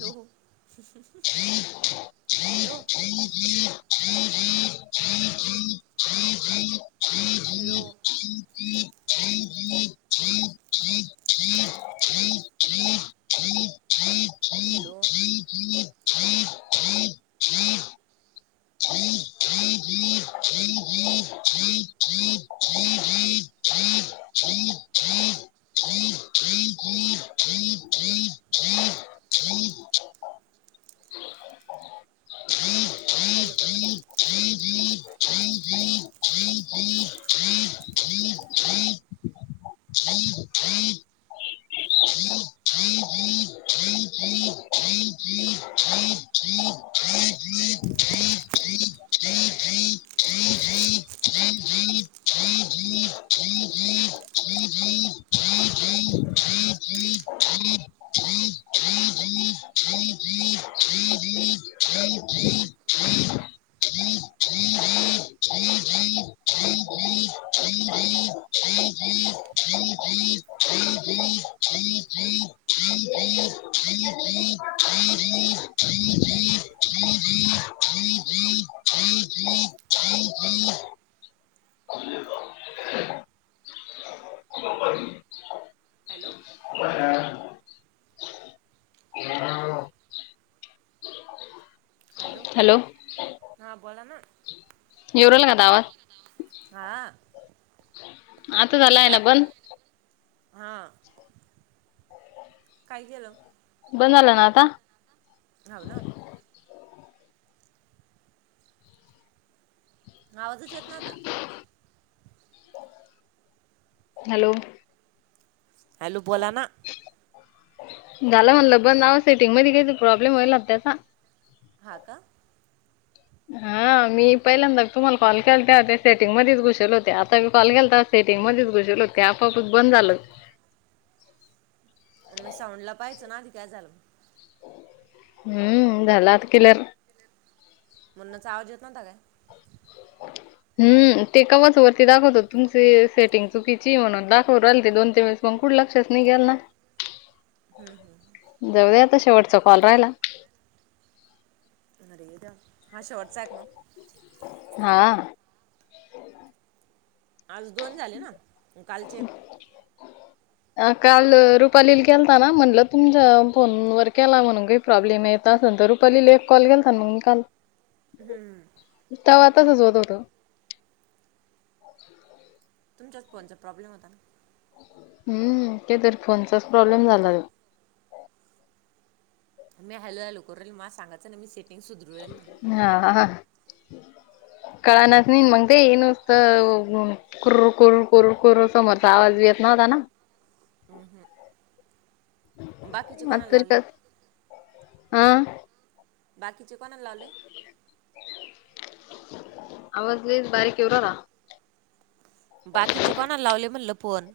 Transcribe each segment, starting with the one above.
तो [inaudible] hello. [inaudible] Hello. Hello. Hello. Hello hello. Hello. हा बोला ना. येऊ राहिला का आता आवाज? हा. आता झाला आहे ना बंद? हां काय गेलं? बंद झालं ना आता? धाव ना. आवाजच येत नव्हता. हॅलो. हॅलो. बोला ना. झालं म्हणलं बंद अहो सेटिंग मध्ये काहि तर प्रॉब्लेम व्हायला त्याचा. हा का? हा मी पहिल्यांदा तुम्हाला कॉल केलते त्या सेटिंग मध्येच घुसेल होते. आता मी कॉल केलता ते सेटिंग मध्येच घुसले होते. ते आपोआपच बंद झालं. [inaudible] मग साऊंड ला पाहायचं ना आधी काय झालं. हम झाल आता क्लियर. म्हणुनच आवाज येत नव्हता काय? [inaudible] हम्म ते कवाच वरती दाखवतो तुमची सेटिंग चुकीची म्हणून दाखवून राहिलते दोन, तीनवेळेस म कुठं लक्षच नाही गेल ना. हम हम. जाऊदे आता शेवटचा कॉल राहिला. [inaudible] अरे [unintelligible] हा शेवटचा आहेत मग. [inaudible] हा आ [inaudible] आज दोन झाले ना? म कालचे अ काल रुपालीले केलता ना म्हणलं तुमच्या फोनवर केला म्हणून काही प्रॉब्लेम ये असं असणं तर रुपाली ले एक कॉल केलता न मी काल. हम. तसच होत होत. [inaudible] तुमच्याच फोनचा प्रॉब्लेम होता का? हम काहितरी फोनचाच प्रॉब्लेम झाला मी हॅलो हॅलो करुण राहिला मग सांगायचं की मी सेटिंग सुधरू राहिला म्हणुन कळलच नाहि मग ते इन कुर्रु कुर्र कुरु कुर समोरचा आवाज बेतना होता ना हं हं बाकीचे कोणाला लावले हा बाकीचे कोणाला लावले आवाज लयचं बारीक येऊन राहिला बाकीचे कोणाला लावले म्हणल फोन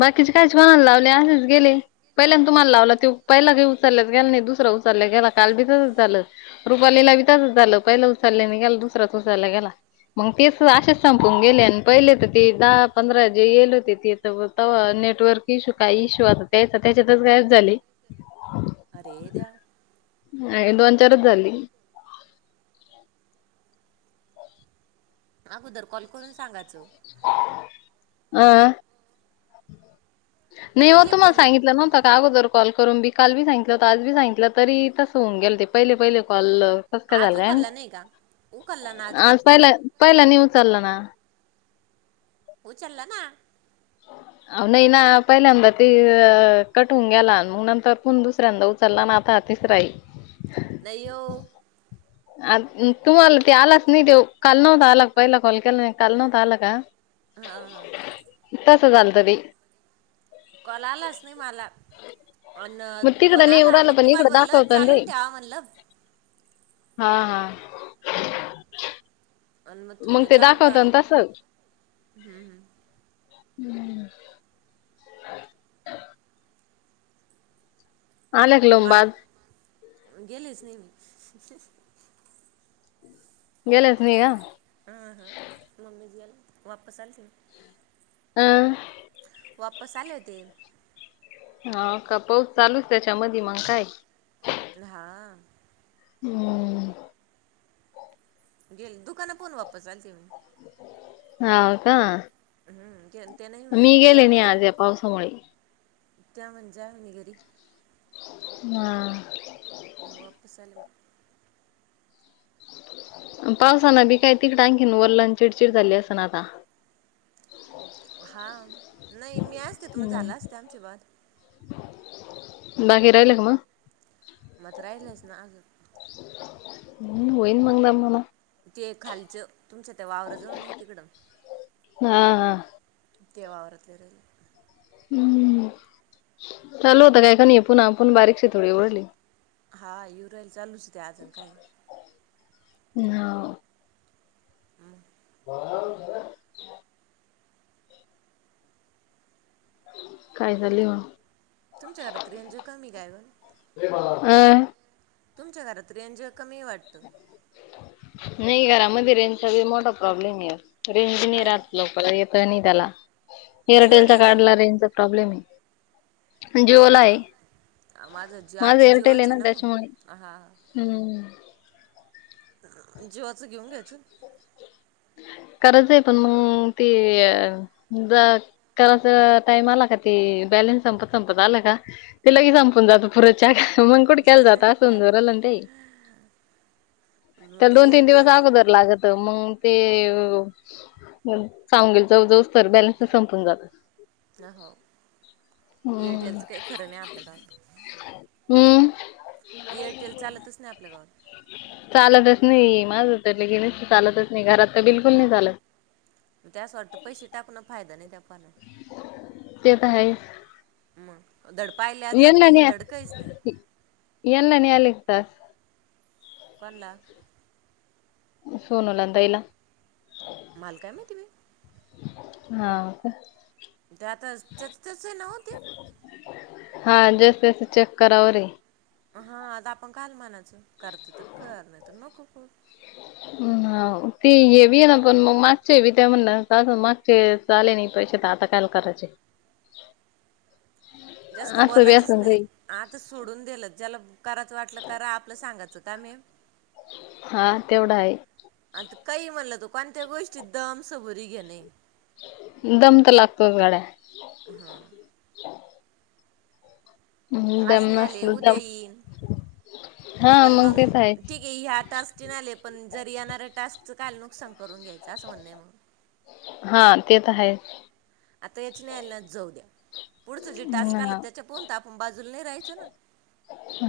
बाकीचे काहीच कोणाला लावले असेच गेले पहिल्यांद तुम्हाला लावलं ते पहिला काही उचलल्याच गेला नाही दुसरा उचालल्या गेला काल बी तसच झालं रुपालीला बी तासच झालं पहिलं उचालल्या नाही गेला दुसरा उचलल्या गेला मग तेच आशेच संपून गेले आणि पहिले तर ते दहा पंधरा जे येल होते ते तर आ नेटवर्क इशू काय इशू आता त्या त्याच्यातच कायच झाले अरेद्या अ दोन चारच झाली अगोदर कॉल करून सांगायचं हह नाही पहिले होत मला फोन उ- सांगितलं नव्हता का अगोदर कॉल करून बिक काल बी सांगितलं होत आज बी सांगितलं तरी तसं होन गेले होते पहिले पहिले कॉल कसं काय आज झालं उ काय माहित. कला नाही का उ कला ना आज भी पहिला न उचचाललं ना हो चलला ना अ नाही ना पहिल्यांदा ते कटवून गेला मग नंतर कोण दुसऱ्यांदा उचलला नाता अतिस राई नाहीऊ आ तुम्हाला ते आलाच नाही ते काल नव्हता आला पहिला कॉल केला नाही काल नव्हता आला का हा हा तसं चालतंरी कोलालाच नाही मला अन मग पण तिकडं नाही येऊ आला राहिलं मग पण तुम्हाला इकडं म्हणल दाखवत ना चालू ते ठेवा म्हणल हा हा आणि मग त तो ते चालू दाखवत ठेवला ना तसं हम्म हम्म हम्म का लावून मल बाद गेलीच ने ममी गेला स् नाहीह हा हा मम्मी जी आला वापस आल त हह वापस आले होते हा का पाऊस चालूच त्याच्या म मग काय हा हम् गेली दुकान पोन वापस आल ते मी ह का हम मी गेले नाही आज या पावसामुळे त्या म्हणजाणी घरी हा मुगपसलम पावसान बी काय तिकट आणखीन वरलाण चिडचिड झाली अस ना आता हा नाही मी असते त मग झाला हम्म असते आमची बाात [inaudible] बाकी राहिले का मग? मत राहीलेच ना आज. म होईन मग द मला. ते खालचं तुमच्या त्या वावराजवळ नाही तिकडं हा हा. केव्हा आवरते रे ही. हम्म चालू होता काय? हे ये पण आपण बारीकशी थोडी ओरडली. हा येवून राहिली चालूच होते अजून काही ह आव मग पंधरा वर्ष झालं? [unintelligible] काय झाले म? तुमच्या घरात रेंज कमी काय गं? आ तुमच्या घरात रेंज कमी वाटत. नाही घरामध्ये रेंजचा बी मोठा प्रॉब्लेम आहे रेंज नाही हाय राहत ना [unintelligible] नाही त्याला जिओ एअरटेल च्या नाही का कार्ड ला रेंजचा प्रॉब्लेम आहे. जेवला आहे. हां जिओ माझं आमची एयरटेल आहे जिओच ना त्याच्यामुळे मग [inaudible] हम्म. जिवाचं घेऊन घ्यायचं? [inaudible] कराच आहे पण मग ते अ ज करायचा टाईम आला का ते बॅलन्स संपत संपत आला का ते लई संपून जात पुढच्या का? मग कुडक्याला जाता असन जरलं [unintelligible] तेई. मग त्या ते दोन, तीन दिवस अगोदर एअरटेलचं लागत मग. ते चांगल जाऊजाऊस तर बॅलन्सच संपून जातात. हो [inaudible] हम्म एअरटेलचं काही खरं नाही आपल्या गावात. हम्. [inaudible] एअरटेल चालतच नाही आपल्या गावात चालतच नाही माझ तर लगेच चालतच नाही घरात तर बिलकुल नाही चालत. ते असं वाटत पैसे टाकून ना फायदा नाही त्या पाण्या ते तर आहेच. मग धड पाहिल्या जात हेंना नाही न्या धड काहीच नाही [inaudible] हेंना न्यायला एक तास कोणला? सोनूला आणि ताईला मला काय माहिती बाई? हा व का? ते आताच तेच तस नव्हते. हा जास्तीत जास्त चेक कराव रे. हा आता आपण काल म्हनायचं. करते तर कर नाही तर नको करू. अ हाव ती येवी आहे ना पण मग मागचेवी त्या म्हणल्या, काग मागचे आले नाही पैसे? आता कायला करायचे? [inaudible] जास्त असं बी बोलायचच असं नाही. काही आता सोडून दिलं ज्याला करायचं वाटलं करा आपलं सांगाचं. त्या मॅम हा तेवढा आहे. आता काही म्हणल तो कोणत्या गोष्टीत दम सबुरी घेणे. दम तर लागतोच गड्या. हा. हम् आज दम नाही आले असलो उद्या दम. येईन हा पण मग ते तर आहे ठीके ह्या टास्कचे नाही आले पण जर येणाऱ्या टास्कच काल नुकसान करून घ्यायचं अस म्हणण आहे मग. [inaudible] काय आहे? अता यचनला जौद्या पुढचं जे टास्क आलं हा त्याच्या पर्यंत आपण बाजूला नाही राहायचो ना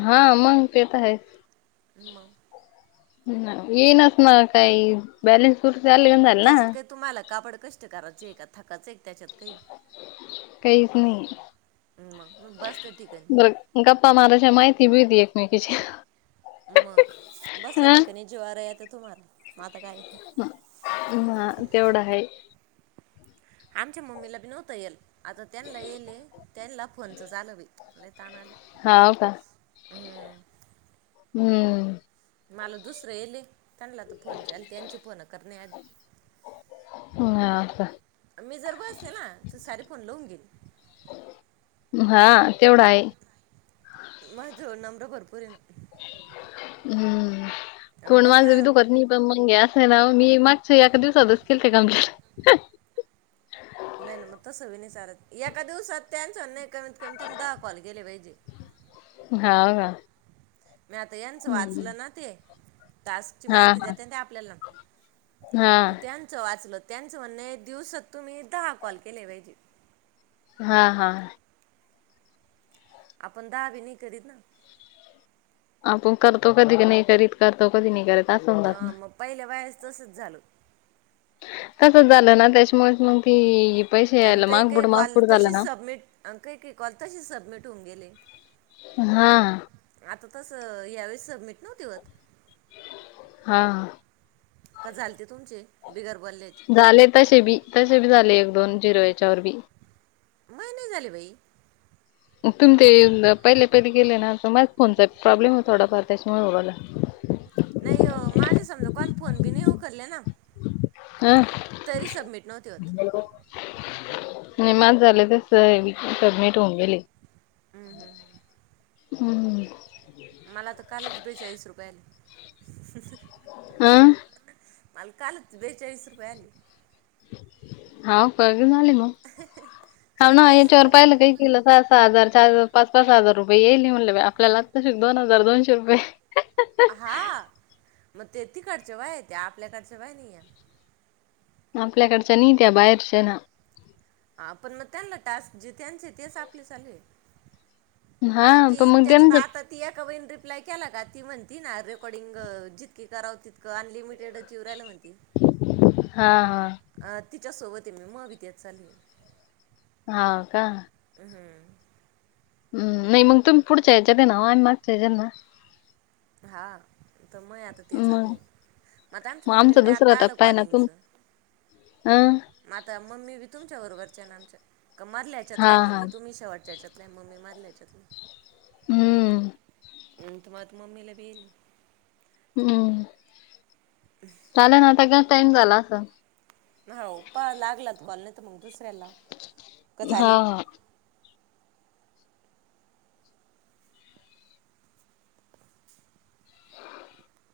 हा मग पता ह म मग ह येनच म काय ब्यालनस सुर्तीलल ना त्याच्यात काही तुम्हाला कापड कष्ट करायच आहे का थकाचं एक त्याच्यात काही काहीच नाही मग मग बसल्या बर ठिकाणी गप्पा मझच्या माहिती भीतीी एकमेकीची मग बसल्या हा ठिकाणी जिवार याेतं तुम्हाला मग आता काय ह ह तेवढं आहे आमच्या मम्मीला बी नव्हतं येईल आता त्यांना येले त्यांना फोनच झा आलं बी तानालं हा हो का हम्म. हम्म. मला दुसरं येयेले त्यांनला त फोन चे आले त्यांची फोन करण्या आधी ह् का? मी जर बसले ना त सारे फोन लवून घेईल. हा तेवढ आहे. मा जोवळ नमर भरपूरे ना. हम्म तोंड माझंबी बोलणार दुखत नाही पण मग हे असय नाओ मी मागच्या एका दिवसातच केलते कंप्लीट. नाही ना म तसं बी नाही चालत एका दिवसात त्यानच नाही कमीत कमी तुम्ही दहा कॉल केले पाहिजे. ह [inaudible] हाव का? मी आता यांचं हम्म वाचलं ना ते. टास्कची हा माहिती हा देत्यान ते आपल्याला हा त त्यांच वाचलं. त्यांचं म्हणये दिवसात तुम्ही दहा कॉल केले पाहिजे. हा हा. आपण दहा बी नाही करीत ना. आपण करतो कधी नाही करीत. करतो कधी नाही करीत. ह म पाईल्या बायाच तसच झाल. तसंच झालं ना त्याच्यामुळेच मग ती पैसे अण यायला काही काही मागपुढ कॉल मागपुढ झालं तशीच ना सबमिट. अण काही काही कॉल तशीच सबमिट होऊन गेले. [inaudible] हा. तस यावेळी सबमिट नव्हती व्हत. हा. का झालते तुमचे. बिगर बोलल्याचे झाले तसे बी तसे बी झाले एक दोन झीरो याच्यावर बी. मा नही झाले बाई. तुम ते पहिले पहिले केले ना त माझ फोनचा प्रॉ्लेमे थोडाफार त्याच्यामुळे होउरायला. नाही हो माझे समजा कोण फोन बि नही उखले ना. हं. तरी सबमिट नव्हती होत नि माझ झाले तसबी सबमिट होऊन गेले. हम्म- हम्म -हम्म. हम्म हम्म. मला तर कालच बेचाळीस रुपये आले. ह. माला कालच बेचाळीस रुपये आले. हाव का? झाले मग हाव ना, चाळीस याच्यावर रुपये पहिले काही काही ला सहा सहा हजार. चार, पाच- पाच हजार रुपये येईल म्हणलं बाई आपल्याला आताशी दोन हजार दोनशे रुपये. हा मग ते तिकडच्या बाया हायत्या आपल्याकडच्या बाया नाही ये. आपल्याकडच्या नईत्या बाहेरच्या ना. हा पण ना त्यांना टास्क जे त्यांचे तेच आपले चालूये. हा आता पण ती, मग त्याच्यात त्यांचं आता ती एका बाईन रिप्लाय केला का ती म्हणती ना रेकॉर्डिंग जितकी करावं तितकं अनलिमिटेडच येऊन रायल म्हण हा हा. अ तिच्या सोबते मी माबि तेच चालूये. हाव का, हम्म नाही मग तुम्ही पुढच्या हेच्यात ना ओ आम्ही मागच्या हेच्याते ना. हा. तमये आता ते चालू मग ये, मता आमच्या मग आमचा मम्मीलाबी आता दुसरा आल टप्पा आहे ना कॉलिंगच. तुम हा म आता मम्मी भी तु तुमच्या बरोबरच्यान आमच्या मधल्या हा हेच्यातल्या हा मम्मी तुम्ही शेवटच्या याच्यातल्या मम्मी मधल्या यच्यातल्याय. हम्म. [unintelligible] हम्म... चालेल ना आता का टाइम झाला असन. हो पहा लागला कॉल नाहितमग नाही तर मग दुसऱ्याला लाव, का हा झाले. हा [inaudible]